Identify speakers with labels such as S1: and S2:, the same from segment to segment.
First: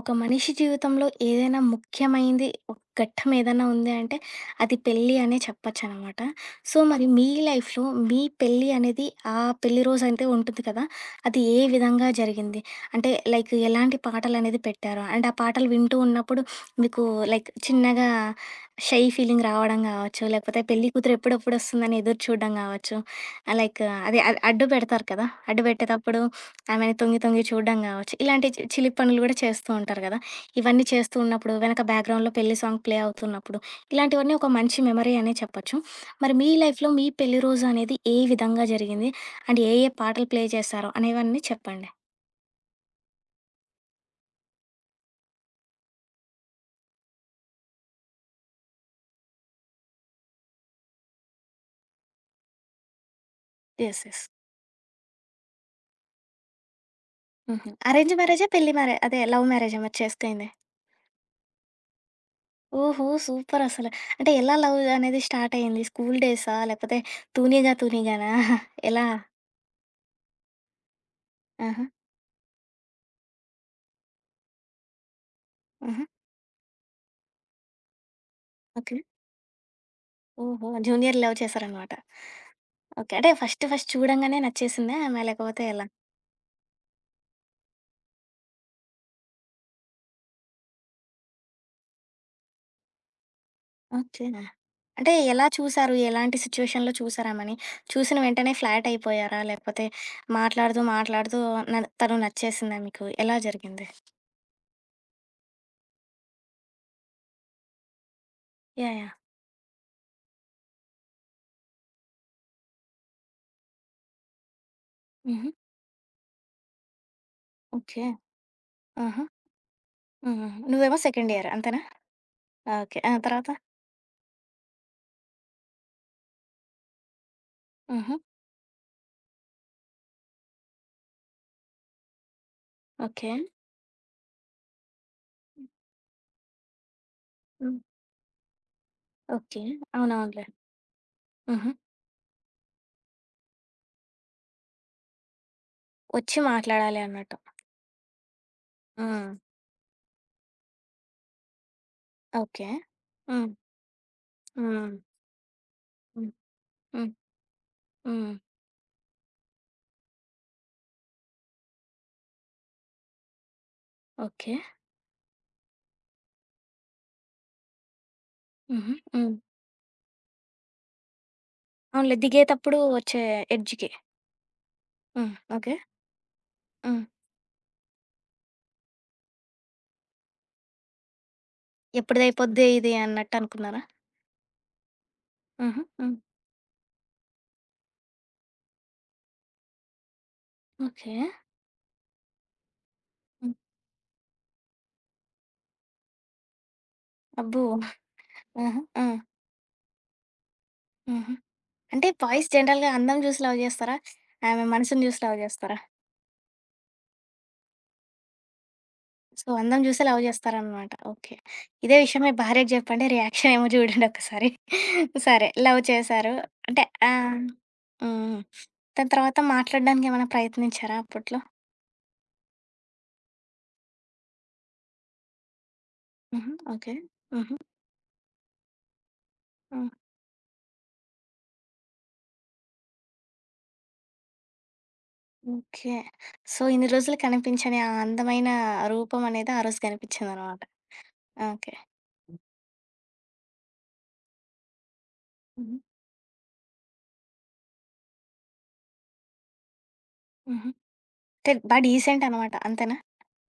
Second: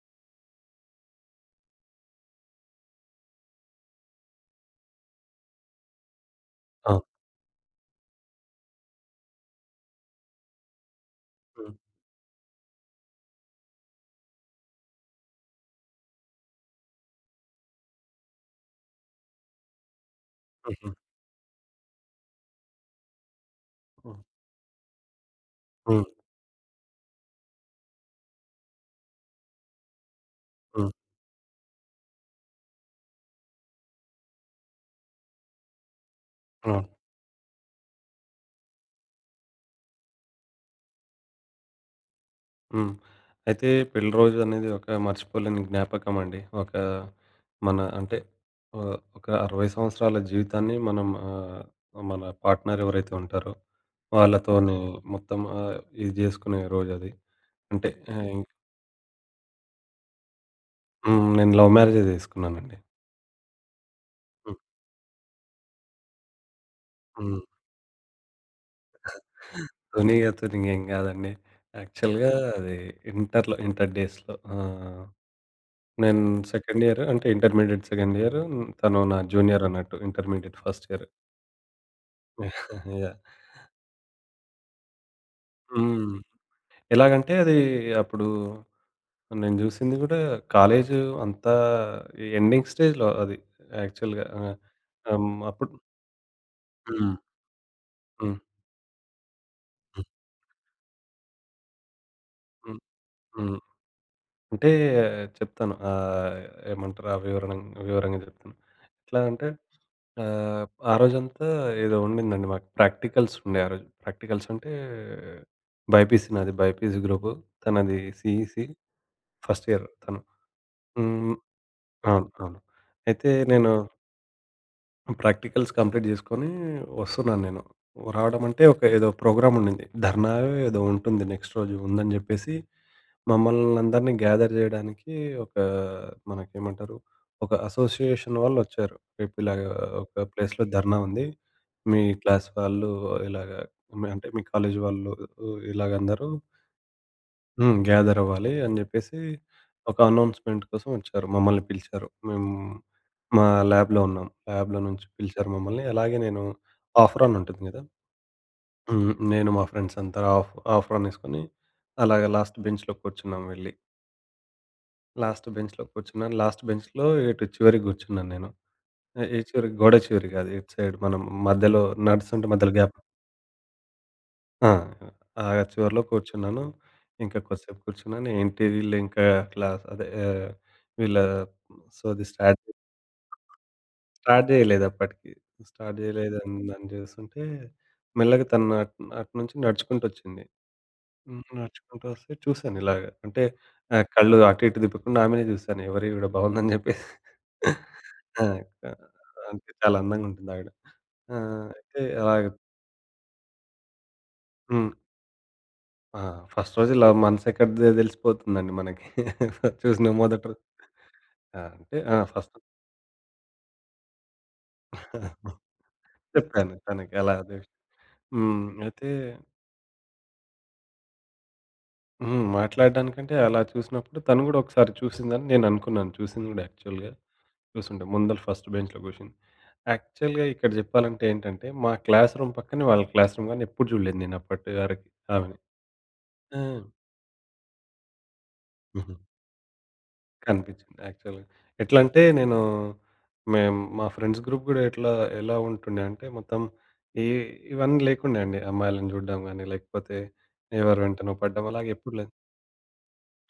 S1: ఒక మనిషి జీవితంలో ఏదైనా ముఖ్యమైనది ఒక ఘట్టం ఏదైనా ఉంది అంటే అది పెళ్ళి అనే చెప్పచ్చు అనమాట. సో
S2: ఆ!
S1: మరి మీ లైఫ్‌లో మీ పెళ్ళి అనేది ఆ పెళ్లి రోజు అయితే ఉంటుంది కదా! అది ఏ
S2: హ్మ్.
S1: విధంగా జరిగింది? అంటే లైక్ ఎలాంటి పాటలనేది పెట్టారు? అండ్ ఆ పాటలు వింటూ ఉన్నప్పుడు మీకు లైక్ చిన్నగా షై ఫీలింగ్ రావడం కావచ్చు, లేకపోతే పెళ్లి
S2: హుహు.
S1: కూతురు ఎప్పుడెప్పుడొస్తుందని ఎదురు చూడడం కావచ్చు, లైక్ అదే
S2: హ్మ్.
S1: అడ్డు పెడతారు కదా! అడ్డు
S2: హ్మ్.
S1: పెట్టేటప్పుడు ఆమెని తొంగి తొంగి చూడడం గావచ్చు. ఇలాంటి చిలిపి పనులు గూడా చేస్తూ ఉంటారు గదా! ఇవన్నీ చేస్తూ ఉన్నప్పుడు వెనక బ్యాక్‌గ్రౌండ్‌లో పెళ్లి సాంగ్ ప్లే అవుతున్నప్పుడు, ఇలాంటివన్నీ ఒక మంచి మెమరీ అనే చెప్పొచ్చు. మరి మీ
S2: హ్మ్.
S1: లైఫ్‌లో మీ పెళ్లి రోజు అనేది ఏ విధంగా జరిగింది? అండ్ ఏ ఏ పాటలు ప్లే చేశారో అనేవన్నీ చెప్పండి.
S2: అవును. హ్మ్. అయితే పెళ్లి రోజు అనేది ఒక మర్చిపోలేని జ్ఞాపకమండి. ఒక మన అంటే ఒక 60 సంవత్సరాల జీవితాన్ని మనం మన పార్ట్‌నర్ ఎవరైతే ఉంటారో
S1: యెస్. యెస్.
S2: వాళ్ళతోని మొత్తం ఇది జేసుకునే రోజది.
S1: హుహు.
S2: అంటే
S1: అరేంజ్
S2: ఆహ్, ఇం
S1: మ్యారేజా? పెళ్లి మ్యారే అదే లవ్ మ్యారేజా మీరు చేసుకైంది?
S2: హ్మ్. నేను లవ్ మ్యారేజే జేసుకున్నానండి.
S1: ఓహో! సూపర్ అసలు. అంటే ఎలా
S2: హ్మ్.
S1: లవ్ అనేది స్టార్ట్ అయింది? స్కూల్ డేసా? లేకపోతే
S2: హ్మ్.
S1: తూనీగా తూనీగానా? ఎలా?
S2: తొని, అతనికి ఏం గాదండి.
S1: ఆహా!
S2: యాక్చువల్‌గా అది ఇంటర్‌లో ఇంటర్ డేస్‌లో. ఆ!
S1: ఆహా!
S2: నేను సెకండ్ ఇయర్ అంటే ఇంటర్మీడియేట్ సెకండ్ ఇయర్.
S1: ఓకే.
S2: తను నా జూనియర్ అన్నట్టు. ఇంటర్మీడియేట్
S1: ఓహో!
S2: First year.
S1: జూనియర్ లవ్ చేశారనమాట. ఓకే.
S2: యాహ్!
S1: అంటే ఫస్ట్ ఫస్ట్ చూడంగానే నచ్చేసిందా ఆమె లేకపోతే ఎలా?
S2: హ్మ్. ఎలాగంటే అది అప్పుడు నేను జూసింది గూడా కాలేజు అంతా ఎండింగ్ స్టేజ్‌లో అది
S1: ఓకే.
S2: యాక్చువల్‌గా. ఆ!
S1: అంటే
S2: హ్మ్.
S1: ఎలా
S2: అప్పుడు
S1: చూసారు? ఎలాంటి సిట్యుయేషన్‌లో
S2: హ్మ్.
S1: చూసారామెని? చూసిన
S2: హ్మ్.
S1: వెంటనే ఫ్లాట్ అయిపోయారా? లేకపోతే మాట్లాడుతూ మాట్లాడుతూ న తను
S2: హ్మ్.
S1: నచ్చేసిందా మీకు? ఎలా
S2: హ్మ్.
S1: జరిగింది?
S2: అంటే చెప్తాను. ఏమంటారు ఆ వివరణ వివరంగా జెప్తాను.
S1: యాహ్! యాహ్!
S2: ఎట్లా అంటే ఆహ్, ఆ రోజంతా ఏదో ఉండిందండి మాకు ప్రాక్టికల్స్ ఉండే ఆ రోజు. ప్రాక్టికల్స్ అంటే
S1: హుహు.
S2: బైపీసీ నాది. BiPC group. తనది
S1: ఓకే.
S2: సీఈసీ
S1: ఆహా!
S2: ఫస్ట్ ఇయర్ తను.
S1: హుహు. నువ్వేమో సెకండ్
S2: హ్మ్.
S1: ఇయర్ అంతేనా?
S2: అవును. అవును.
S1: ఓకే. ఆ!
S2: అయితే
S1: తర్వాత?
S2: నేను ప్రాక్టికల్స్ కంప్లీట్ చేసుకొని వస్తున్నాను నేను.
S1: హుహు.
S2: రావడం అంటే ఒక ఏదో ప్రోగ్రామ్ ఉండింది. ధర్నాయో ఏదో ఉంటుంది నెక్స్ట్ రోజు ఉందని జెప్పేసి,
S1: ఓకే.
S2: మమ్మల్నందరిని గ్యాదర్ జేయడానికి ఒక మనకేమంటారు, ఒక
S1: హ్మ్.
S2: అసోసియేషన్ వాళ్ళొచ్చారు. రేపు ఇలాగ
S1: ఓకే.
S2: ఒక
S1: అవునవునులే.
S2: ప్లేస్‌లో ధర్నా ఉంది.
S1: హుహు.
S2: మీ క్లాస్ వాళ్ళు ఇలాగ మీ అంటే మీ కాలేజీ వాళ్ళు ఇలాగందరూ
S1: వచ్చి మాట్లాడాలి అన్నట్టు.
S2: హ్మ్. గ్యాదర్ అవ్వాలి అని జెప్పేసి
S1: హ్మ్.
S2: ఒక అనౌన్స్‌మెంట్ కోసం వచ్చారు. మమ్మల్ని పిలిచారు. మేము
S1: ఓకే.
S2: మా
S1: హ్మ్.
S2: ల్యాబ్‌లో ఉన్నాం. ల్యాబ్‌లో
S1: హ్మ్.
S2: నుంచి పిలిచారు మమ్మల్ని. అలాగే
S1: హ్మ్.
S2: నేను
S1: హ్మ్.
S2: ఆఫ్రాన్ ఉంటుంది గదా!
S1: హ్మ్.
S2: హ్మ్. నేను మా ఫ్రెండ్స్ అంతా ఆఫ్ ఆఫ్రాన్ ఏసుకొని అలాగ లాస్ట్ బెంచ్‌లో కూర్చున్నాం వెళ్ళి.
S1: ఓకే.
S2: లాస్ట్ బెంచ్‌లో కూర్చున్నాను. లాస్ట్ బెంచ్‌లో ఎటు చివరికి గూర్చున్నాను నేను.
S1: హుహు.
S2: ఏ
S1: హ్మ్.
S2: ఏ చివరి గోడ చివరి గాదు. ఇటు సైడ్ మనం మధ్యలో
S1: అవునులే.
S2: నడుస్తుంటే మధ్యలో
S1: దిగేతప్పుడు
S2: గ్యాప్
S1: వచ్చే ఎడ్జ్‌కి.
S2: ఆ!
S1: హ్మ్. ఓకే.
S2: చివరిలో కూర్చున్నాను.
S1: హ్మ్.
S2: ఇంకా కొద్దిసేపు కూర్చున్నాను. ఏంటి వీళ్ళు ఇంకా క్లాస్ అదే వీళ్ళ సోది స్టార్ట్
S1: ఎప్పుడిదయిపోద్ది ఇది అన్నట్టు అనుకున్నారా?
S2: స్టార్ట్ చేయలేదు అప్పటికి.
S1: హుహు.
S2: స్టార్ట్
S1: హ్మ్.
S2: చేయలేదని అని చూస్తుంటే, మెల్లగా తను అట్ అటునుంచి నడుచుకుంటూ వచ్చింది.
S1: ఓకే.
S2: హ్మ్. నడుచుకుంటూ వస్తే చూసాను ఇలాగ. అంటే
S1: హ్మ్.
S2: కళ్ళు అటు ఇటు తిప్పకుండా ఆమెనే చూసాను. ఎవరివి కూడా బాగుందని చెప్పేసి.
S1: అబ్బో!
S2: ఆ!
S1: ఆహా! ఆ!
S2: అంటే చాలా అందంగా ఉంటుంది ఆవిడ.
S1: హుహు.
S2: ఆ! అయితే
S1: అంటే
S2: అలాగ
S1: బాయ్స్ జనరల్‌గా అందం జూసి లవ్ జేస్తారా? ఆమె
S2: హ్మ్.
S1: మనసుని జూసి లవ్ జేస్తారా?
S2: ఆ! ఫస్ట్ రోజు ఇలా మనసు ఎక్కడిదే తెలిసిపోతుందండి మనకి.
S1: సో, అందం జూసే
S2: చూసిన
S1: లవ్
S2: మొదటి రోజు
S1: జేస్తారనమాట. ఓకే.
S2: ఆ!
S1: ఇదే
S2: అంటే ఆ!
S1: విషయం మీ
S2: ఫస్ట్
S1: భార్యకి జెప్పండి. రియాక్షనేమో జూడండి ఒక్కసారి. సరే. లవ్ చేశారు.
S2: చెప్పాను
S1: అంటే ఆ!
S2: తనకి అలా
S1: హ్మ్.
S2: అదే
S1: హ్మ్.
S2: హ్మ్. అయితే
S1: దాని తర్వాత మాట్లాడడానికేమైనా ప్రయత్నించారా అప్పట్లో?
S2: హ్మ్. మాట్లాడడానికంటే అలా చూసినప్పుడు తను కూడా ఒకసారి చూసిందని నేను అనుకున్నాను. చూసింది
S1: హుహు.
S2: కూడా
S1: ఓకే.
S2: యాక్చువల్‌గా.
S1: హుహు.
S2: చూసుండే ముందల ఫస్ట్ బెంచ్‌లో కూర్చుంది.
S1: హ్మ్.
S2: యాక్చువల్‌గా ఇక్కడ చెప్పాలంటే ఏంటంటే మా క్లాస్ రూమ్ పక్కనే వాళ్ళ క్లాస్ రూమ్ గానీ ఎప్పుడు చూడలేదు నేను అప్పటి వరకి ఆమెని.
S1: ఓకే.
S2: ఆ!
S1: సో, ఇన్ని రోజులు కనిపించని ఆ అందమైన
S2: హుహు.
S1: రూపం అనేది ఆ రోజు కనిపించిందనమాట.
S2: కనిపించింది యాక్చువల్‌గా.
S1: ఓకే.
S2: ఎట్లా అంటే నేను మేము మా ఫ్రెండ్స్ గ్రూప్ గూడా ఎట్లా ఎలా
S1: హుహు.
S2: ఉంటుండే అంటే మొత్తం ఈ ఇవన్నీ లేకుండే అండి. అమ్మాయిలను చూడడం గాని, లేకపోతే
S1: హుహు.
S2: ఎవరి వెంటనో
S1: అంటే
S2: పడ్డం
S1: బా
S2: అలాగే ఎప్పుడు
S1: డీసెంట్
S2: లేదు.
S1: అనమాట. అంతేనా?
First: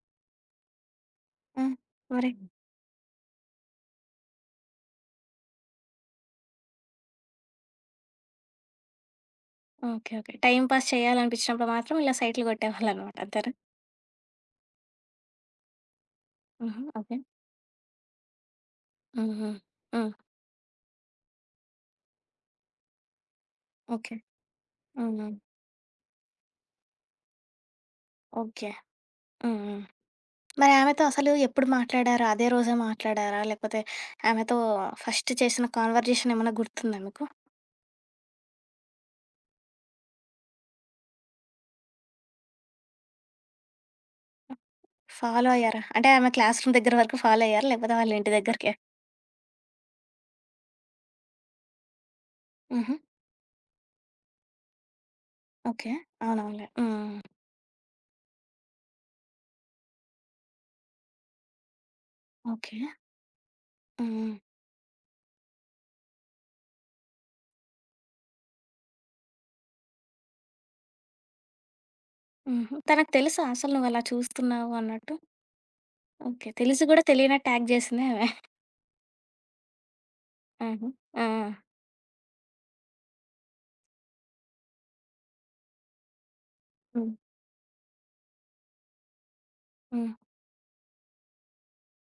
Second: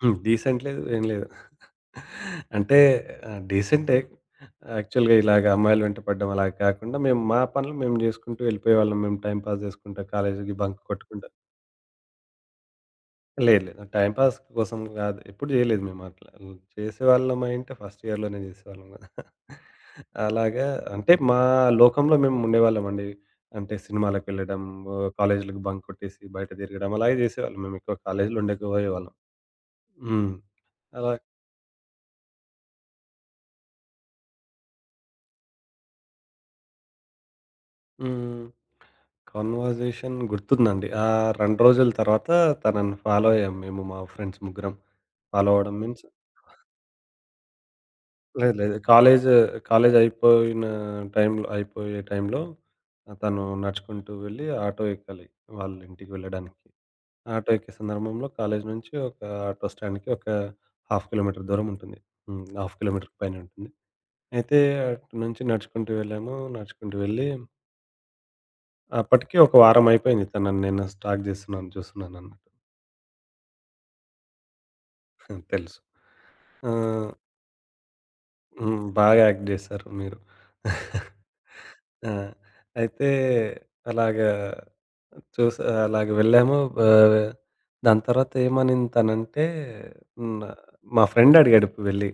S2: హ్మ్. డీసెంట్ లేదు. ఏం లేదు.
S1: హ్మ్. మరి హ్మ్.
S2: అంటే డీసెంటే. యాక్చువల్‌గా ఇలాగ అమ్మాయిల వెంట పడ్డం అలా కాకుండా మేము మా పనులు మేము జేసుకుంటూ వెళ్ళిపోయేవాళ్ళం. మేము టైమ్ పాస్ జేసుకుంటా,
S1: ఓకే. ఓకే.
S2: కాలేజీకి
S1: టైమ్
S2: బంక్
S1: పాస్
S2: కొట్టుకుంటా.
S1: చేయాలనిపించినప్పుడు మాత్రం ఇలా సైట్లు కొట్టేవాళ్ళనమాట. అంతేనా?
S2: లేదు లేదు. టైమ్ పాస్ కోసం కాదు. ఎప్పుడు చేయలేదు మేము అట్లా.
S1: హుహు. ఓకే.
S2: చేసేవాళ్ళం అయ్యుంటే ఫస్ట్ ఇయర్‌లోనే చేసేవాళ్ళం కదా!
S1: హ్మ్. హ్మ్. హ్మ్.
S2: అలాగా అంటే మా లోకంలో మేము ఉండేవాళ్ళమండి. అంటే
S1: ఓకే.
S2: సినిమాలకెళ్ళడం,
S1: హ్మ్. హ్మ్.
S2: కాలేజీలకి బంక్ కొట్టేసి బయట తిరగడం అలాగే చేసేవాళ్ళం. మేము ఎక్కువ కాలేజీలో
S1: ఓకే.
S2: ఉండకపోయేవాళ్ళం.
S1: హ్మ్. హ్మ్.
S2: హ్మ్.
S1: మరి ఆమెతో
S2: అలా
S1: అసలు ఎప్పుడు మాట్లాడారు? అదే రోజే మాట్లాడారా? లేకపోతే ఆమెతో ఫస్ట్ చేసిన కాన్వర్జేషన్ ఏమన్నా గుర్తుందా మీకు?
S2: హ్మ్. కన్వర్జేషన్ గుర్తుందండి. ఆ 2 రోజుల తర్వాత తనని ఫాలో అయ్యాం మేము మా ఫ్రెండ్స్ ముగ్గురం.
S1: ఫాలో
S2: ఫాలో అవ్వడం
S1: అయ్యారా?
S2: మీన్స్
S1: అంటే ఆమె క్లాస్ రూమ్ దగ్గర వరకు ఫాలో అయ్యారా? లేకపోతే వాళ్ళ ఇంటి
S2: లేదు
S1: దగ్గరికా?
S2: లేదు. కాలేజు, కాలేజు అయిపోయిన టైంలో అయిపోయే టైంలో
S1: హుహు.
S2: తను నడుచుకుంటూ వెళ్ళి ఆటో ఎక్కాలి. వాళ్ళ
S1: ఓకే.
S2: ఇంటికి వెళ్ళడానికి.
S1: అవునవునులే. హ్మ్.
S2: ఆటో ఎక్కే సందర్భంలో కాలేజు నుంచి ఒక ఆటో స్టాండ్‌కి ఒక హాఫ్ కిలోమీటర్ దూరం ఉంటుంది. హ్మ్. Half
S1: okay.
S2: కిలోమీటర్ పైనే ఉంటుంది.
S1: హ్మ్.
S2: అయితే అటు నుంచి నడుచుకుంటూ వెళ్ళాము. నడుచుకుంటూ వెళ్ళి అప్పటికి ఒక వారం అయిపోయింది. తనని నేను స్టాక్ చేస్తున్నాను, చూస్తున్నానన్నట్టు
S1: హుహు. తనకు తెలుసా అసలు నువ్వలా చూస్తున్నావు అన్నట్టు?
S2: తెలుసు.
S1: ఓకే.
S2: ఆ!
S1: తెలిసి గూడా తెలియనట్టు యాక్ట్ జేసిందే ఆమె.
S2: హ్మ్. బాగా యాక్ట్ జేశారు మీరు.
S1: ఆహా! ఆ!
S2: ఆ! అయితే అలాగా చూసా అలాగ వెళ్ళాము.
S1: హ్మ్.
S2: ఆహ్, దాని తర్వాత ఏమనింది తనంటే
S1: హ్మ్.
S2: హ్మ్. మా ఫ్రెండ్ అడిగాడు వెళ్ళి.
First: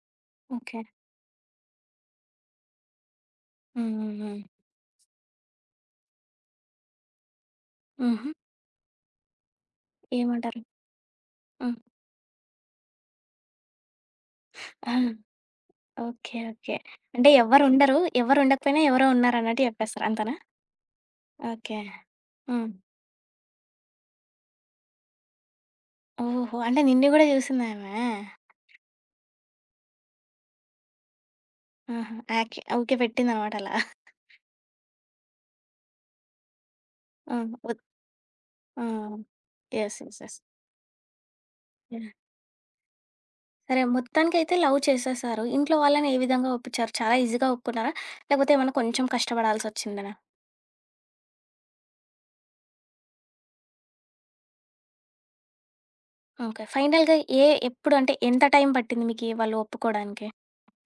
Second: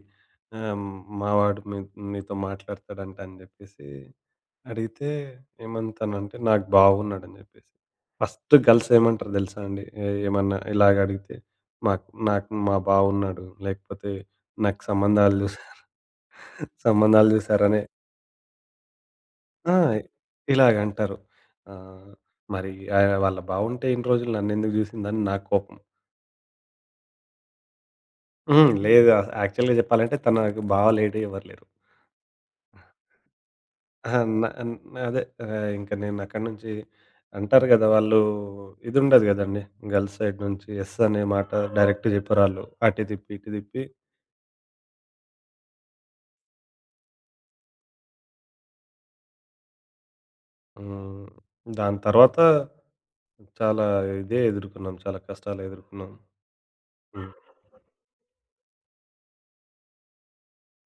S1: ఓకే.
S2: ఆహ్, మావాడు మీ నీతో మాట్లాడతాడంట అని జెప్పేసి
S1: హ్మ్. హ్మ్. హ్మ్.
S2: అడిగితే ఏమంది తనంటే, "నాకు బావున్నాడని" జెప్పేసి.
S1: హుహు.
S2: ఫస్ట్ గర్ల్స్ ఏమంటారో దెలుసా అండి? ఏ ఏమన్నా
S1: ఏమంటారు?
S2: ఇలాగ అడిగితే,
S1: హ్మ్.
S2: "మాకు నాకు మా బావున్నాడు. లేకపోతే నాకు
S1: ఆ!
S2: సంబంధాలు"
S1: ఓకే. ఓకే. అంటే
S2: సంబంధాలు చూసారనే.
S1: ఎవ్వరుండరు. ఎవరుండకపోయినా ఎవరో ఉన్నారన్నట్టు
S2: ఆ!
S1: జెప్పేస్తారు. అంతేనా?
S2: ఇలాగంటారు.
S1: ఓకే.
S2: ఆహ్,
S1: హ్మ్.
S2: మరి వాళ్ళ బావుంటే ఇన్ని రోజులు నన్నెందుకు చూసిందని నా కోపం.
S1: ఓహో! అంటే నిన్ను గూడా జూసిందామె?
S2: హ్మ్. లేదు అస యాక్చువల్‌గా చెప్పాలంటే తనకు బావ లేడు ఎవరు లేరు.
S1: ఆహా! Act okay. పెట్టిందనమాట అలా.
S2: అహా! న న అదే ఇంక నేను అక్కడి నుంచి
S1: ఆ!
S2: అంటారు
S1: ఒద్
S2: గదా! వాళ్ళు
S1: ఆ!
S2: ఇదుండదు గదండీ.
S1: Yes.
S2: Girls
S1: yes. Yes.
S2: Side నుంచి యెస్ అనే మాట
S1: యాహ్!
S2: డైరెక్ట్ జెప్పరాళ్ళు. అటు తిప్పి, ఇటు
S1: సరే.
S2: తిప్పి
S1: మొత్తానికైతే లవ్ చేసేసారు. ఇంట్లో వాళ్ళని ఏ విధంగా ఒప్పించారు? చాలా ఈజీగా ఒప్పుకున్నారా? లేకపోతే ఏమన్నా కొంచెం కష్టపడాల్సొచ్చిందనా?
S2: హ్మ్. దాని తర్వాత చాలా ఇదే ఎదుర్కొన్నాం. చాలా కష్టాలెదుర్కొన్నాం.
S1: ఓకే. ఫైనల్‌గా
S2: హ్మ్.
S1: ఎప్పుడు అంటే ఎంత టైం పట్టింది మీకీ వాళ్ళు ఒప్పుకోడానికి?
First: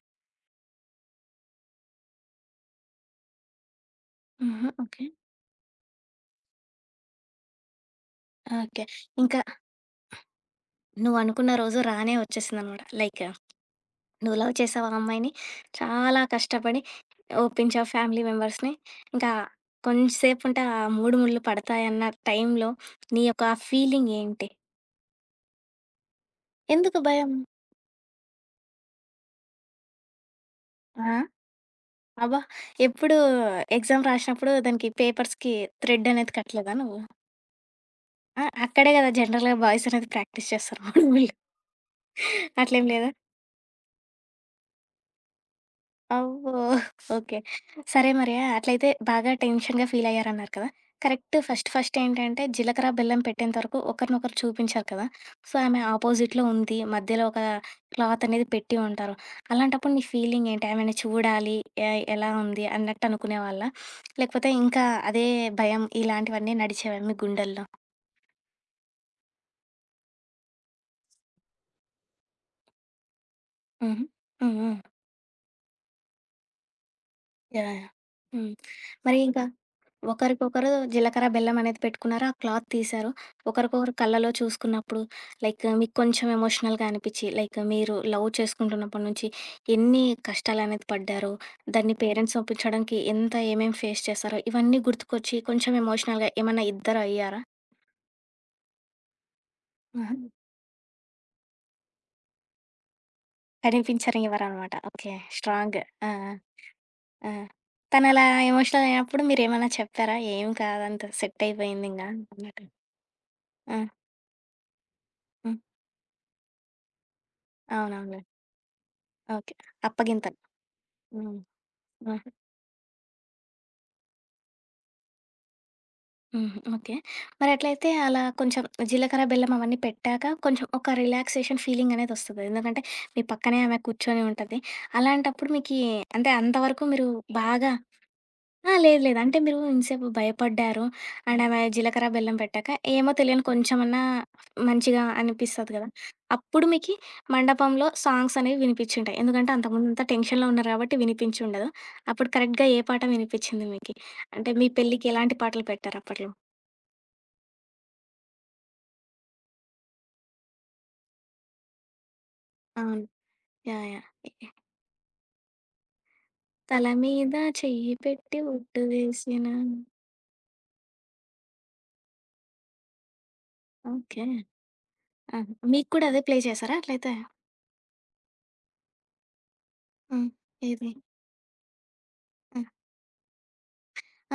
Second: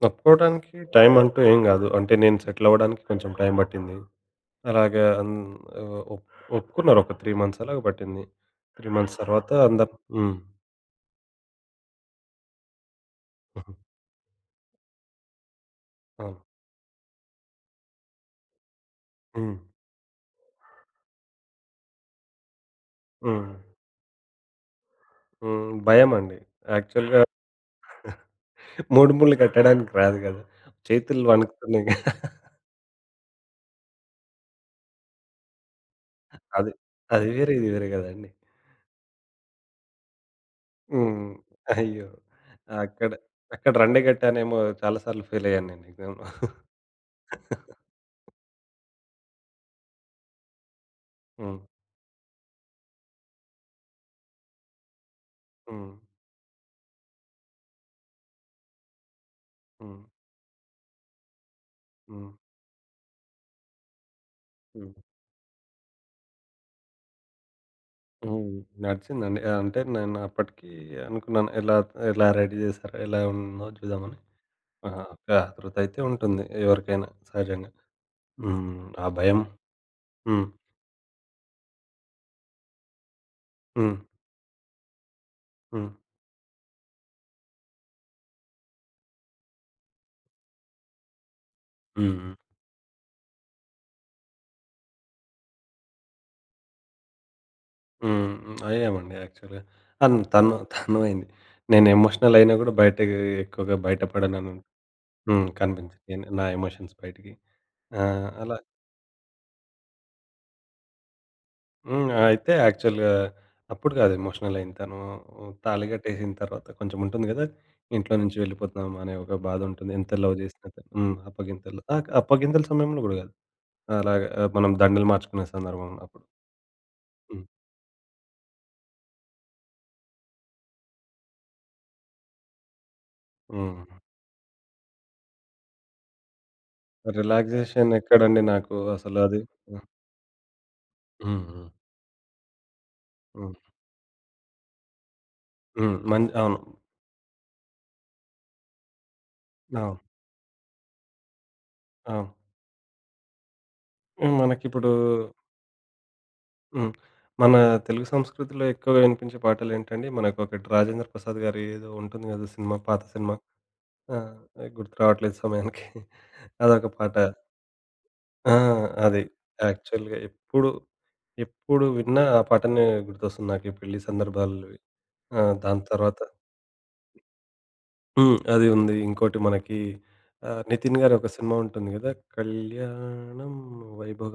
S2: ఒప్పుకోవడానికి టైం అంటూ ఏం గాదు. అంటే నేను సెటిల్ అవ్వడానికి కొంచెం టైం పట్టింది.
S1: హుహు. ఓకే.
S2: అలాగే అన్ ఆహ్, ఒప్ ఒప్పుకున్నారు ఒక 3 మంత్స్ అలాగా పట్టింది.
S1: ఓకే.
S2: 3 మంత్స్
S1: ఇంకా
S2: తర్వాత అందరు హ్మ్.
S1: నువ్వనుకున్న రోజు రానే వచ్చేసిందనమాట. లైక్ నువ్వు లవ్ చేసావు ఆ అమ్మాయిని. చాలా
S2: అవును.
S1: కష్టపడి ఒప్పించావు ఫ్యామిలీ మెంబర్స్‌ని. ఇంకా
S2: హ్మ్.
S1: కొంచెంసేపుంటే ఆ 3 ముళ్ళు పడతాయన్న టైంలో నీ యొక్క
S2: హ్మ్.
S1: ఫీలింగ్ ఏంటి?
S2: హ్మ్. భయమండి.
S1: ఎందుకు
S2: యాక్చువల్‌గా
S1: భయం?
S2: మూడు ముళ్ళు కట్టడానికి రాదు గదా!
S1: ఆ!
S2: చేతులు వణుకుతున్నాయి. కదా.
S1: అబ్బా! ఎప్పుడు ఎగ్జామ్ రాసినప్పుడు దానికి పేపర్స్‌కి థ్రెడ్ అనేది
S2: అది
S1: కట్టలేదా నువ్వు?
S2: అది వేరే, ఇది వేరే గదండీ.
S1: ఆ! అక్కడే గదా! జనరల్‌గా బాయ్స్ అనేది ప్రాక్టీస్ చేస్తారు.
S2: హ్మ్.
S1: మామూలుగా
S2: అయ్యో!
S1: అట్లేం లేదా?
S2: అక్కడ అక్కడ రండే గట్టానేమో చాలా సార్లు ఫెయిల్ అయ్యాను నేను ఎగ్జామ్‌లో.
S1: అబ్బో! ఓకే. సరే మరి అట్లయితే బాగా టెన్షన్‌గా ఫీలయ్యారన్నారు కదా! కరెక్ట్
S2: హ్మ్.
S1: ఫస్ట్ ఫస్ట్ ఏంటంటే జీలకర్ర, బెల్లం పెట్టేంత వరకు ఒకరినొకరు చూపించరు కదా! సో, ఆమె
S2: హ్మ్.
S1: ఆపోజిట్‌లో ఉంది. మధ్యలో ఒక క్లాత్ అనేది పెట్టి ఉంటారు. అలాంటప్పుడు
S2: హ్మ్.
S1: నీ ఫీలింగ్ ఏంటి? ఆమెని చూడాలి ఎలా
S2: హ్మ్.
S1: ఉంది అన్నట్టు అనుకునేవాళ్ళా? లేకపోతే ఇంకా
S2: హ్మ్.
S1: అదే భయం ఇలాంటివన్నీ నడిచేవా మీ గుండెల్లో?
S2: హ్మ్. నడిచిందండి. అంటే నేను అప్పటికి అనుకున్నాను. ఎలా ఎలా రెడీ చేశారో, ఎలా ఉందో
S1: హుహు.
S2: చూద్దామని.
S1: హ్మ్. హ్మ్.
S2: ఆహా! ఒక ఆతృత అయితే ఉంటుంది ఎవరికైనా
S1: యాహ్!
S2: సహజంగా.
S1: యాహ్! హ్మ్.
S2: హ్మ్. ఆ
S1: మరి
S2: భయం.
S1: ఇంకా
S2: హ్మ్.
S1: ఒకరికొకరు జీలకర్ర, బెల్లం అనేది పెట్టుకున్నారు. ఆ క్లాత్ తీశారు. ఒకరికొకరు
S2: హ్మ్.
S1: కళ్ళలో చూసుకున్నప్పుడు లైక్
S2: హ్మ్.
S1: మీకు కొంచెం ఎమోషనల్‌గా అనిపిచ్చి లైక్ మీరు లవ్ చేసుకుంటున్నప్పటి నుంచి ఎన్ని కష్టాలనేది పడ్డారో, దాన్ని
S2: హ్మ్.
S1: పేరెంట్స్ ఒప్పించడానికి ఎంత ఏమేమి ఫేస్ చేశారో ఇవన్నీ గుర్తుకొచ్చి కొంచెం ఎమోషనల్‌గా ఏమన్నా ఇద్దరు అయ్యారా?
S2: హ్మ్. హ్మ్. అయ్యామండి యాక్చువల్‌గా.
S1: ఆహా!
S2: అన్ తను తను అయింది. నేను ఎమోషనల్ అయినా కూడా బయటకి ఎక్కువగా బయట
S1: కనిపించరు
S2: పడనని
S1: ఎవరనమాట. ఓకే.
S2: హ్మ్.
S1: స్ట్రాంగ్.
S2: కనిపించను.
S1: ఆ!
S2: నేను నా ఎమోషన్స్
S1: ఆ! ఆ!
S2: బయటికి.
S1: తనలా
S2: అలా
S1: ఎమోషనల్ అయినప్పుడు మీరేమన్నా చెప్పారా? ఏం కాదంతా సెట్ అయిపోయిందింగా
S2: హ్మ్. అయితే
S1: అన్నట్టు.
S2: యాక్చువల్‌గా
S1: ఆ!
S2: అప్పుడు కాదు ఎమోషనల్ అయింది. తను
S1: హ్మ్.
S2: తాళి కట్టేసిన తర్వాత కొంచెం ఉంటుంది కదా! ఇంట్లో
S1: అవునవునులే.
S2: నుంచి వెళ్ళిపోతున్నాం అనే ఒక
S1: ఓకే.
S2: బాధ ఉంటుంది. ఎంత లవ్
S1: అప్పగింతలు.
S2: చేసినా కానీ. హ్మ్.
S1: హ్మ్.
S2: అప్పగింతలు
S1: ఆహా!
S2: అప్పగింతల సమయంలో కూడా కాదు. అలాగా మనం దండలు మార్చుకునే సందర్భం అప్పుడు.
S1: హుహు. ఓకే.
S2: హ్మ్.
S1: మరి ఎట్లయితే అలా కొంచెం జీలకర్ర, బెల్లం అవన్నీ పెట్టాక కొంచెం ఒక రిలాక్సేషన్ ఫీలింగనేదొస్తది. ఎందుకంటే మీ పక్కనే ఆమె
S2: హ్మ్.
S1: కూర్చొని ఉంటది. అలాంటప్పుడు మీకీ అంటే అంతవరకు మీరు బాగా
S2: రిలాక్సేషన్ ఎక్కడండి
S1: ఆ!
S2: నాకు
S1: లేదు లేదు.
S2: అసలు
S1: అంటే
S2: అది.
S1: మీరు ఇంతసేపు భయపడ్డారు. అండ్
S2: హ్మ్.
S1: ఆమె
S2: హ్మ్.
S1: జీలకర్ర, బెల్లం పెట్టాక ఏమో తెలియని
S2: హ్మ్.
S1: కొంచెమన్నా మంచిగా అనిపిస్తది కదా!
S2: హ్మ్. మం అవును.
S1: అప్పుడు మీకి మండపంలో సాంగ్స్ అనేవి వినిపించుంటాయి. ఎందుకంటే
S2: అవును.
S1: అంతకుముందంతా టెన్షన్‌లో ఉన్నారు కాబట్టి వినిపించుండదు. అప్పుడు
S2: అవును.
S1: కరెక్ట్‌గా ఏ పాట వినిపించింది మీకి?
S2: హ్మ్.
S1: అంటే మీ
S2: మనకిప్పుడు
S1: పెళ్ళికి ఎలాంటి పాటలు పెట్టారు అప్పట్లో?
S2: హ్మ్. మన తెలుగు సంస్కృతిలో ఎక్కువగా వినిపించే పాటలేంటండి? మనకొకటి 'రాజేంద్ర ప్రసాద్' గారి ఏదో ఉంటుంది గదా! సినిమా పాత
S1: అవును.
S2: సినిమా.
S1: యాహ్!
S2: ఆ!
S1: యాహ్!
S2: గుర్తు రావట్లేదు సమయానికి.
S1: తల
S2: అదొక పాట.
S1: మీద చెయ్యి పెట్టి
S2: ఆ!
S1: ఒట్టు
S2: అది.
S1: వేసిన
S2: యాక్చువల్‌గా ఎప్పుడు, ఎప్పుడు విన్నా ఆ పాటనే గుర్తొస్తుంది నాకు ఈ పెళ్లి
S1: ఓకే.
S2: సందర్భాల్లో.
S1: ఆ!
S2: ఆ! దాని
S1: మీకు కూడా
S2: తర్వాత
S1: అదే ప్లే చేసారా అట్లయితే?
S2: హ్మ్. అది ఉంది. ఇంకోటి మనకి
S1: హ్మ్. ఏది?
S2: నితిన్ గారి ఒక సినిమా ఉంటుంది గదా!
S1: ఆ!
S2: 'కళ్యాణం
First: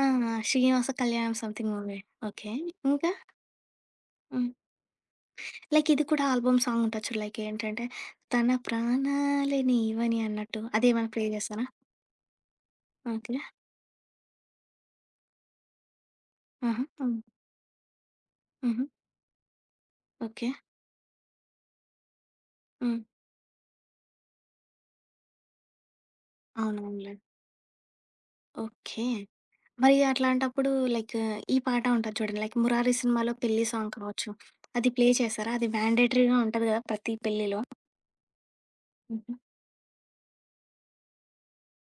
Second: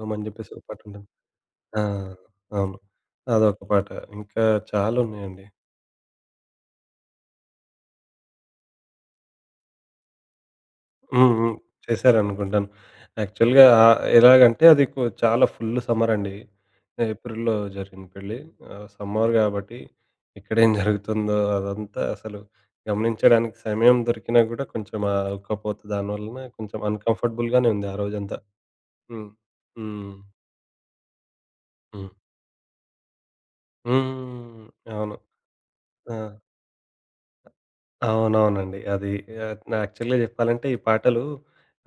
S1: ఆ!
S2: అని జెప్పేసి ఒక
S1: 'శ్రీనివాస
S2: పాటుంటుంది.
S1: కళ్యాణం' సంథింగ్
S2: ఆ!
S1: మూవీ. ఓకే.
S2: అవును.
S1: ఇంకా?
S2: అదొక పాట. ఇంకా
S1: హ్మ్.
S2: చాలా ఉన్నాయండి.
S1: లైక్ ఇది కూడా ఆల్బమ్ సాంగ్ ఉంటది చూడు. లైక్ ఏంటంటే, 'తన ప్రాణాలే నీవని' అన్నట్టు. అదేమైనా ప్లే
S2: హ్మ్. హ్మ్.
S1: చేస్తారా?
S2: చేశారనుకుంటాను.
S1: ఓకే.
S2: యాక్చువల్‌గా ఎలాగంటే అది కొ చాలా ఫుల్ సమ్మరండి.
S1: ఆహా! హ్మ్.
S2: ఏప్రిల్‌లో జరిగిన పెళ్లి.
S1: హుహు.
S2: సమ్మర్ గాబట్టి
S1: ఓకే.
S2: ఇక్కడేం జరుగుతుందో అదంతా అసలు
S1: హ్మ్.
S2: గమనించడానికి సమయం దొరికినా గూడా కొంచెం ఆ ఉక్కపోత దాని వలన కొంచెం
S1: అవునవునులే.
S2: అన్‌కంఫర్టబుల్ గానే ఉంది ఆ రోజంతా.
S1: ఓకే.
S2: హ్మ్.
S1: మరి
S2: హ్మ్.
S1: అట్లాంటప్పుడు లైక్ ఈ పాట
S2: హ్మ్.
S1: ఉంటది చూడండి. లైక్ 'మురారి' సినిమాలో పెళ్లి సాంగ్ కావచ్చు.
S2: హ్మ్.
S1: అది ప్లే
S2: అవును.
S1: చేశారా? అది
S2: ఆ!
S1: మ్యాండేటరీగా ఉంటది కదా! ప్రతి పెళ్లిలో.
S2: అవునవునండి. అది
S1: హుహు.
S2: నా యాక్చువల్‌గా చెప్పాలంటే ఈ పాటలు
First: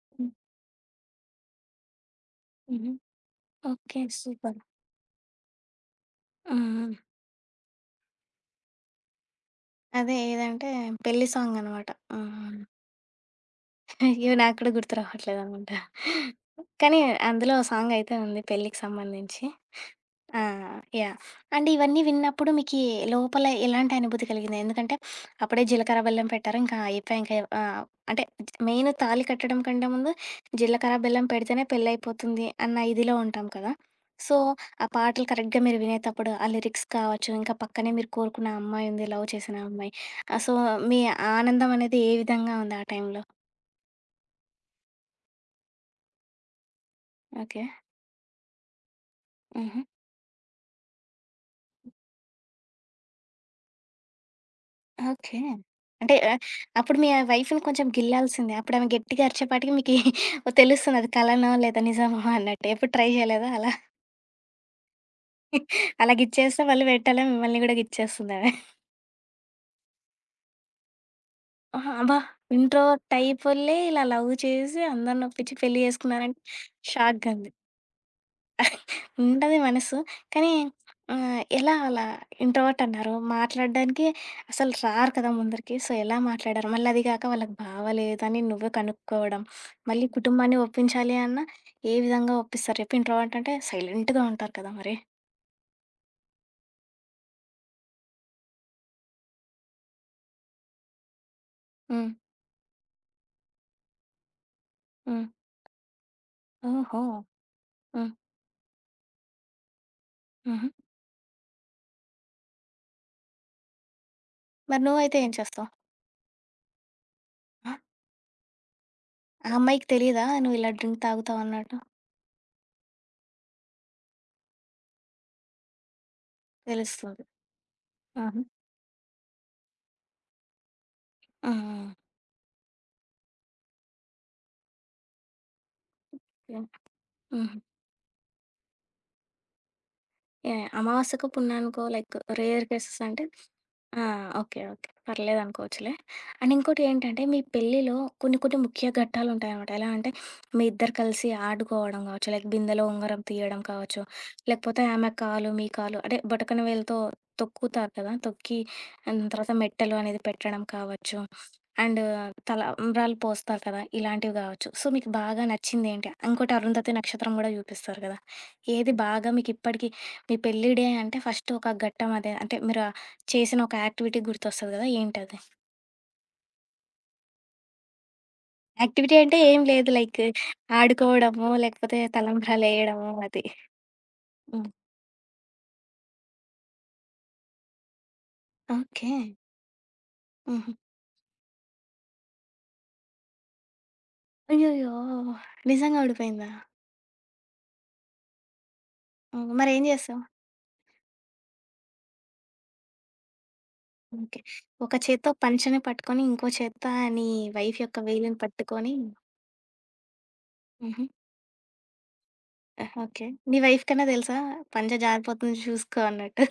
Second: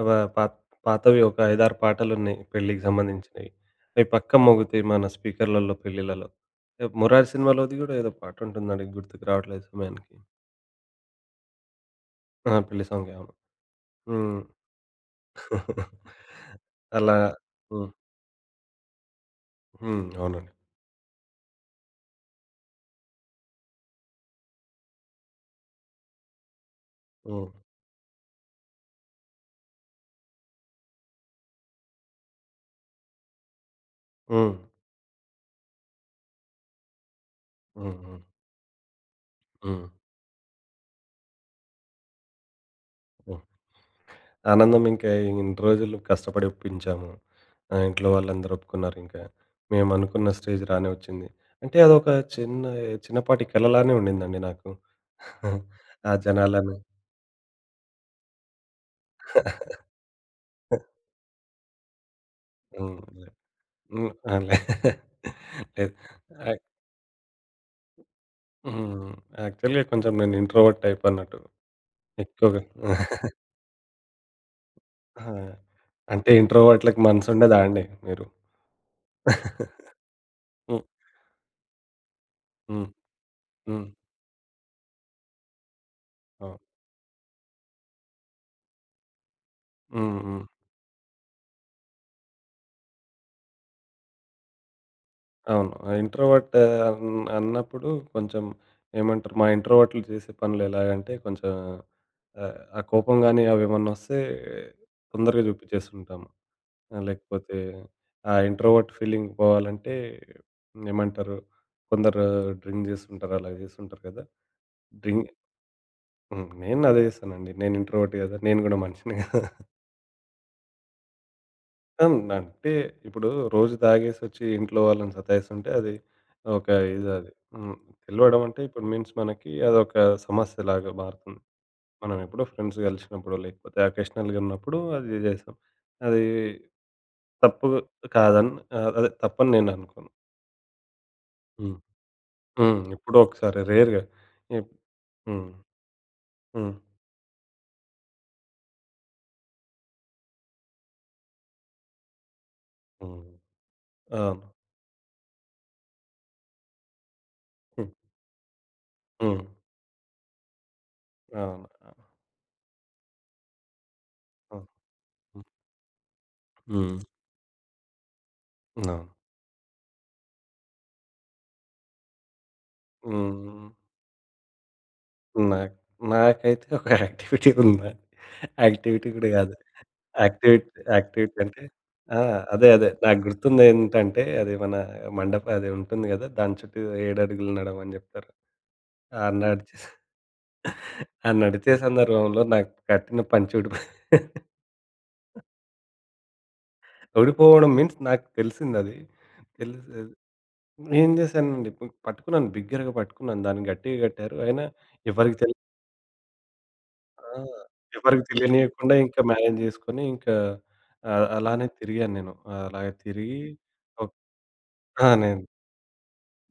S2: వ
S1: హ్మ్.
S2: పాత పాతవి ఒక 5, 6 పాటలున్నాయి పెళ్ళికి
S1: హుహు.
S2: సంబంధించినవి.
S1: ఓకే.
S2: అవి పక్కా
S1: సూపర్.
S2: మోగుతాయి మన స్పీకర్‌లలో పెళ్ళిళ్ళలో.
S1: హ్మ్. హ్మ్.
S2: 'మురారి' సినిమాలోది గూడా ఏదో పాటుంటుందండి గుర్తుకు రావట్లేదు
S1: అదే
S2: సమయానికి.
S1: ఏదంటే పెళ్లి సాంగ్ అనమాట.
S2: ఆ!
S1: హ్మ్.
S2: పెళ్లి సాంగే అవును.
S1: అయ్యో!
S2: హ్మ్.
S1: నాకు కూడా గుర్తు రావట్లేదనమాట. కానీ
S2: అలా
S1: అందులో
S2: హ్మ్.
S1: సాంగయితే ఉంది పెళ్ళికి సంబంధించి.
S2: హ్మ్.
S1: ఆ!
S2: అవునండి.
S1: యాహ్! అండ్ ఇవన్నీ విన్నప్పుడు మీకీ లోపల ఎలాంటి అనుభూతి కలిగింది? ఎందుకంటే, అప్పుడే జీలకర్ర, బెల్లం పెట్టారు. ఇంకా అయిపాయ్. ఇంకా
S2: హ్మ్.
S1: ఆహ్, అంటే మెయిన్ తాళి కట్టడం కంటే ముందు జీలకర్ర, బెల్లం పెడితేనే పెళ్లయిపోతుంది అన్న ఇదిలో ఉంటాం కదా! సో,
S2: హ్మ్.
S1: ఆ పాటలు కరెక్ట్‌గా మీరు వినేటప్పుడు, ఆ లిరిక్స్ కావచ్చు, ఇంకా పక్కనే
S2: హ్మ్.
S1: మీరు
S2: హ్మ్.
S1: కోరుకున్న అమ్మాయి ఉంది, లవ్ చేసిన
S2: హ్మ్.
S1: అమ్మాయి. సో, మీ ఆనందం అనేది ఏ విధంగా ఉంది ఆ టైంలో?
S2: హ్మ్. ఆనందం ఇంకా ఇన్ని రోజులు కష్టపడి ఒప్పించాము.
S1: ఓకే.
S2: ఆ! ఇంట్లో వాళ్ళందరూ ఒప్పుకున్నారు ఇంకా.
S1: హుహు.
S2: మేమనుకున్న స్టేజ్ రానే వచ్చింది. అంటే అదొక చిన్న చిన్నపాటి కలలానే ఉండిందండి నాకు.
S1: ఓకే.
S2: ఆ
S1: అంటే
S2: జనాలను
S1: అప్పుడు మీ వైఫ్‌ని కొంచెం గిల్లాల్సిందే. అప్పుడామె గట్టిగా అరిచేపాటికి మీకి తెలుస్తుంది అది కలనో లేదా నిజమో అన్నట్టు. ఎప్పుడు ట్రై
S2: హ్మ్.
S1: చేయలేదా అలా?
S2: హ్మ్. ఆ! లే లేదు.
S1: అలా గిచ్చేస్తే
S2: యాక్
S1: మళ్ళీ వెంటనే మిమ్మల్ని గూడా గిచ్చేస్తుందామె.
S2: హ్మ్. యాక్చువల్‌గా కొంచెం నేను ఇంట్రోవర్ట్ టైప్ అన్నట్టు.
S1: ఆహా! అబ్బా!
S2: ఎక్కువగా
S1: ఇంట్రోవర్ట్ టైపోళ్ళే ఇలా లవ్ చేసి
S2: ఆ!
S1: అందరినొప్పించి పెళ్లి
S2: అంటే
S1: చేసుకున్నారంటే
S2: ఇంట్రోవర్ట్‌లకి
S1: షాక్ గదా!
S2: మనసుండదా అండి మీరు?
S1: ఉంటది మనసు. కానీ
S2: హ్మ్.
S1: ఎలా అలా ఇంట్రోవర్ట్
S2: హ్మ్.
S1: అన్నారు.
S2: హ్మ్.
S1: మాట్లాడడానికి అసలు రారు కదా ముందరికి. సో, ఎలా
S2: అవును.
S1: మాట్లాడారు? మళ్ళీ అది కాక వాళ్ళకి బావలేదని నువ్వే కనుక్కోవడం. మళ్ళీ
S2: హ్మ్. హ్మ్.
S1: కుటుంబాన్ని ఒప్పించాలి అన్నా ఏ విధంగా ఒప్పిస్తారు చెప్పు? ఇంట్రోవర్ట్ అంటే సైలెంట్‌గా ఉంటారు కదా మరి.
S2: అవును. ఆ ఇంట్రోవర్ట్ అన్ అన్నప్పుడు కొంచెం ఏమంటారు? మా ఇంట్రోవర్ట్‌లు చేసే పనులు ఎలాగంటే కొంచెం
S1: హ్మ్.
S2: ఆ కోపం గాని అవేమన్నొస్తే
S1: హ్మ్.
S2: తొందరగా చూపించేస్తుంటాము.
S1: ఓహో!
S2: లేకపోతే
S1: హ్మ్.
S2: ఆ ఇంట్రోవర్ట్ ఫీలింగ్ పోవాలంటే
S1: హుహు.
S2: ఏమంటారు? కొందరు డ్రింక్ చేస్తుంటారు. అలా చేస్తుంటారు కదా!
S1: మరి నువ్వైతే
S2: డ్రింక్
S1: ఏం చేస్తావు?
S2: హ్మ్. నేను అదే చేస్తానండి.
S1: ఆ!
S2: నేను ఇంట్రోవర్ట్ కదా! నేను కూడా మనిషినే కదా!
S1: ఆ అమ్మాయికి తెలీదా నువ్వు ఇలా డ్రింక్ తాగుతావు అన్నట్టు?
S2: అవును. అంటే ఇప్పుడు రోజు తాగేసొచ్చి ఇంట్లో వాళ్ళని సతాయిస్తుంటే అది ఒక
S1: తెలుస్తుంది.
S2: ఇదది. హ్మ్.
S1: ఆహా!
S2: తెలవడం అంటే ఇప్పుడు మీన్స్ మనకి అదొక సమస్యలాగా మారుతుంది.
S1: హ్మ్. హ్మ్.
S2: మనం ఎప్పుడో ఫ్రెండ్స్ కలిసినప్పుడో లేకపోతే అకేషనల్‌గా ఉన్నప్పుడు అది చేస్తాం. అది
S1: యాహ్! హుహు.
S2: తప్పు కాదని అదే తప్పని నేను అనుకోను.
S1: యాహ్! అమావాస్యకో,
S2: హ్మ్.
S1: పుణ్యానికో లైక్ రేర్
S2: హ్మ్.
S1: కేసెస్
S2: ఎప్పుడో
S1: అంటే
S2: ఒకసారి రేర్‌గా.
S1: ఆ! ఓకే.
S2: ఎప్
S1: ఓకే.
S2: హ్మ్.
S1: పర్లేదనుకోవచ్చులే. అండ్
S2: హ్మ్.
S1: ఇంకోటి ఏంటంటే, మీ పెళ్ళిలో కొన్ని కొన్ని ముఖ్య ఘట్టాలుంటాయనమాట. ఎలా అంటే, మీ ఇద్దరు కలిసి ఆడుకోవడం గావచ్చు, లైక్ బిందెలో ఉంగరం
S2: హ్మ్.
S1: తీయడం కావచ్చు,
S2: అవును.
S1: లేకపోతే ఆమె కాలు, మీ కాలు అంటే బొటకన వేలుతో
S2: హ్మ్.
S1: తొక్కుతారు కదా! తొక్కి అండ్
S2: హ్మ్.
S1: తర్వాత మెట్టెలు అనేది పెట్టడం కావచ్చు,
S2: అవును.
S1: అండ్ తలంబ్రాలు పోస్తారు కదా! ఇలాంటివి
S2: అవును.
S1: కావచ్చు. సో, మీకు బాగా
S2: హ్మ్.
S1: నచ్చిందేంటి? ఇంకోటి అరుంధతి
S2: హ్మ్.
S1: నక్షత్రం గూడా చూపిస్తారు కదా! ఏది
S2: అవును.
S1: బాగా మీకిప్పటికి మీ పెళ్లి డే అంటే ఫస్ట్ ఒక ఘట్టం అదే అంటే మీరు చేసిన
S2: హ్మ్.
S1: ఒక యాక్టివిటీ గుర్తొస్తది గదా! ఏంటది?
S2: నాకు నాకైతే ఒక యాక్టివిటీ ఉందండి. యాక్టివిటీ
S1: యాక్టివిటీ
S2: గూడా
S1: అంటే
S2: గాదు.
S1: ఏం లేదు. లైక్
S2: యాక్టివిటీ యాక్టివిటీ
S1: ఆడుకోవడమో,
S2: అంటే
S1: లేకపోతే
S2: ఆ! అదే. అదే.
S1: తలంబ్రాలేయడమో
S2: నాకు
S1: అది.
S2: గుర్తుందేంటంటే అది
S1: హ్మ్.
S2: మన మండప అది ఉంటుంది గదా! దాని చుట్టూ ఏడడుగులు నడవమని అని జెప్తారు.
S1: ఓకే.
S2: ఆ నడిచే
S1: హుహు.
S2: ఆ నడిచే సందర్భంలో నాకు కట్టిన పంచె ఊడిపోయి
S1: అయ్యయ్యో! నిజంగా ఊడిపోయిందా?
S2: ఊడిపోవడం మీన్స్ నాకు తెలిసిందది.
S1: హ్మ్. మరేం
S2: తెలిసి
S1: జేసావు?
S2: ఏం జేశానండి పట్టుకున్నాను బిగ్గరగా పట్టుకున్నాను. దాన్ని గట్టిగా గట్టారు.
S1: ఓకే.
S2: అయినా
S1: ఒక చేత్తో
S2: ఎవరికి తెలి
S1: పంచని పట్టుకొని, ఇంకో చేత్త నీ
S2: ఆ!
S1: వైఫ్ యొక్క
S2: ఎవరికీ
S1: వేలుని పట్టుకొని
S2: తెలియనీయకుండా ఇంకా మేనేజ్ జేసుకొని ఇంకా
S1: హుహు.
S2: అలానే తిరిగాను నేను. అలాగే
S1: ఆహ్, ఓకే.
S2: తిరిగి
S1: నీ వైఫ్ కన్నా
S2: ఒక్
S1: తెలుసా? పంచ
S2: ఆ! నేను
S1: జారిపోతుంది చూసుకో అన్నట్టు.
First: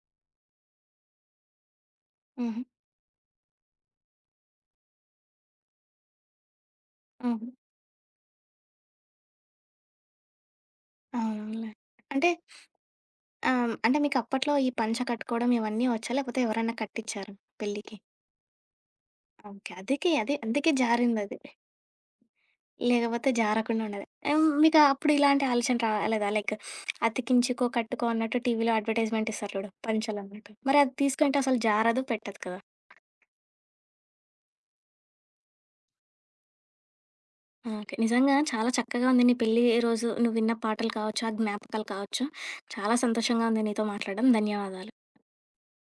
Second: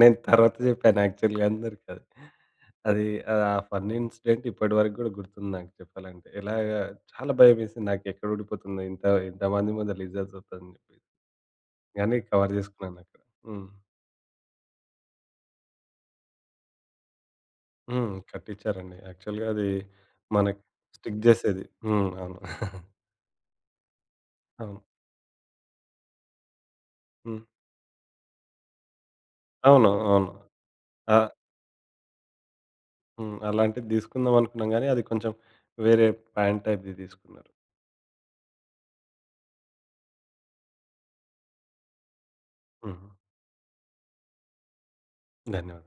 S2: నేను తర్వాత జెప్పాను యాక్చువల్‌గా అందరికి అది.
S1: హుహు.
S2: అది ఆ ఫన్నీ ఇన్సిడెంట్ ఇప్పటివరకు గూడా గుర్తుంది నాకు చెప్పాలంటే. ఎలాగా చాలా
S1: హుహు.
S2: భయమేసింది నాకు ఎక్కడ ఊడిపోతుందో ఇంత ఇంతమంది ముందల ఇజ్జత్ పోతదని జెప్పి.
S1: అవునవునులే.
S2: గానీ
S1: అంటే
S2: కవర్ జేసుకున్నాను అక్కడ. హ్మ్.
S1: అంటే మీకప్పట్లో ఈ పంచ కట్టుకోవడం ఇవన్నీ వచ్చా? లేకపోతే ఎవరైనా కట్టిచ్చారా పెళ్ళికి?
S2: హ్మ్. కట్టిచ్చారండి. యాక్చువల్‌గా అది
S1: ఓకే. అందుకే అదే.
S2: మనకి
S1: అందుకే
S2: స్టిక్
S1: జారిందది.
S2: జేసేది. హ్మ్. అవును.
S1: లేకపోతే జారకుండా ఉండేది. హ్మ్. మీకు
S2: అవును.
S1: అప్పుడు ఇలాంటి ఆలోచన రాలేదా? లైక్
S2: హ్మ్.
S1: అతికించుకో, కట్టుకో అన్నట్టు టీవీలో అడ్వర్‌టైజ్‌మెంట్ ఇస్తారు చూడు.
S2: అవును. అవును.
S1: పంచలన్నట్టు. మరి అది
S2: ఆ!
S1: తీసుకుంటే అసలు జారదు, పెట్టదు కదా!
S2: హ్మ్. అలాంటిది తీసుకుందాం అనుకున్నాం గానీ, అది కొంచెం వేరే ప్యాంట్ టైప్‌ది తీసుకున్నారు.
S1: ఓకే. నిజంగా చాలా చక్కగా ఉంది నీ పెళ్లి రోజు నువ్వు విన్న పాటలు కావచ్చు, ఆ జ్ఞాపకాలు కావచ్చు. చాలా
S2: హుహు.
S1: సంతోషంగా ఉంది నీతో మాట్లాడడం. ధన్యవాదాలు.
S2: ధన్యవాదాలు.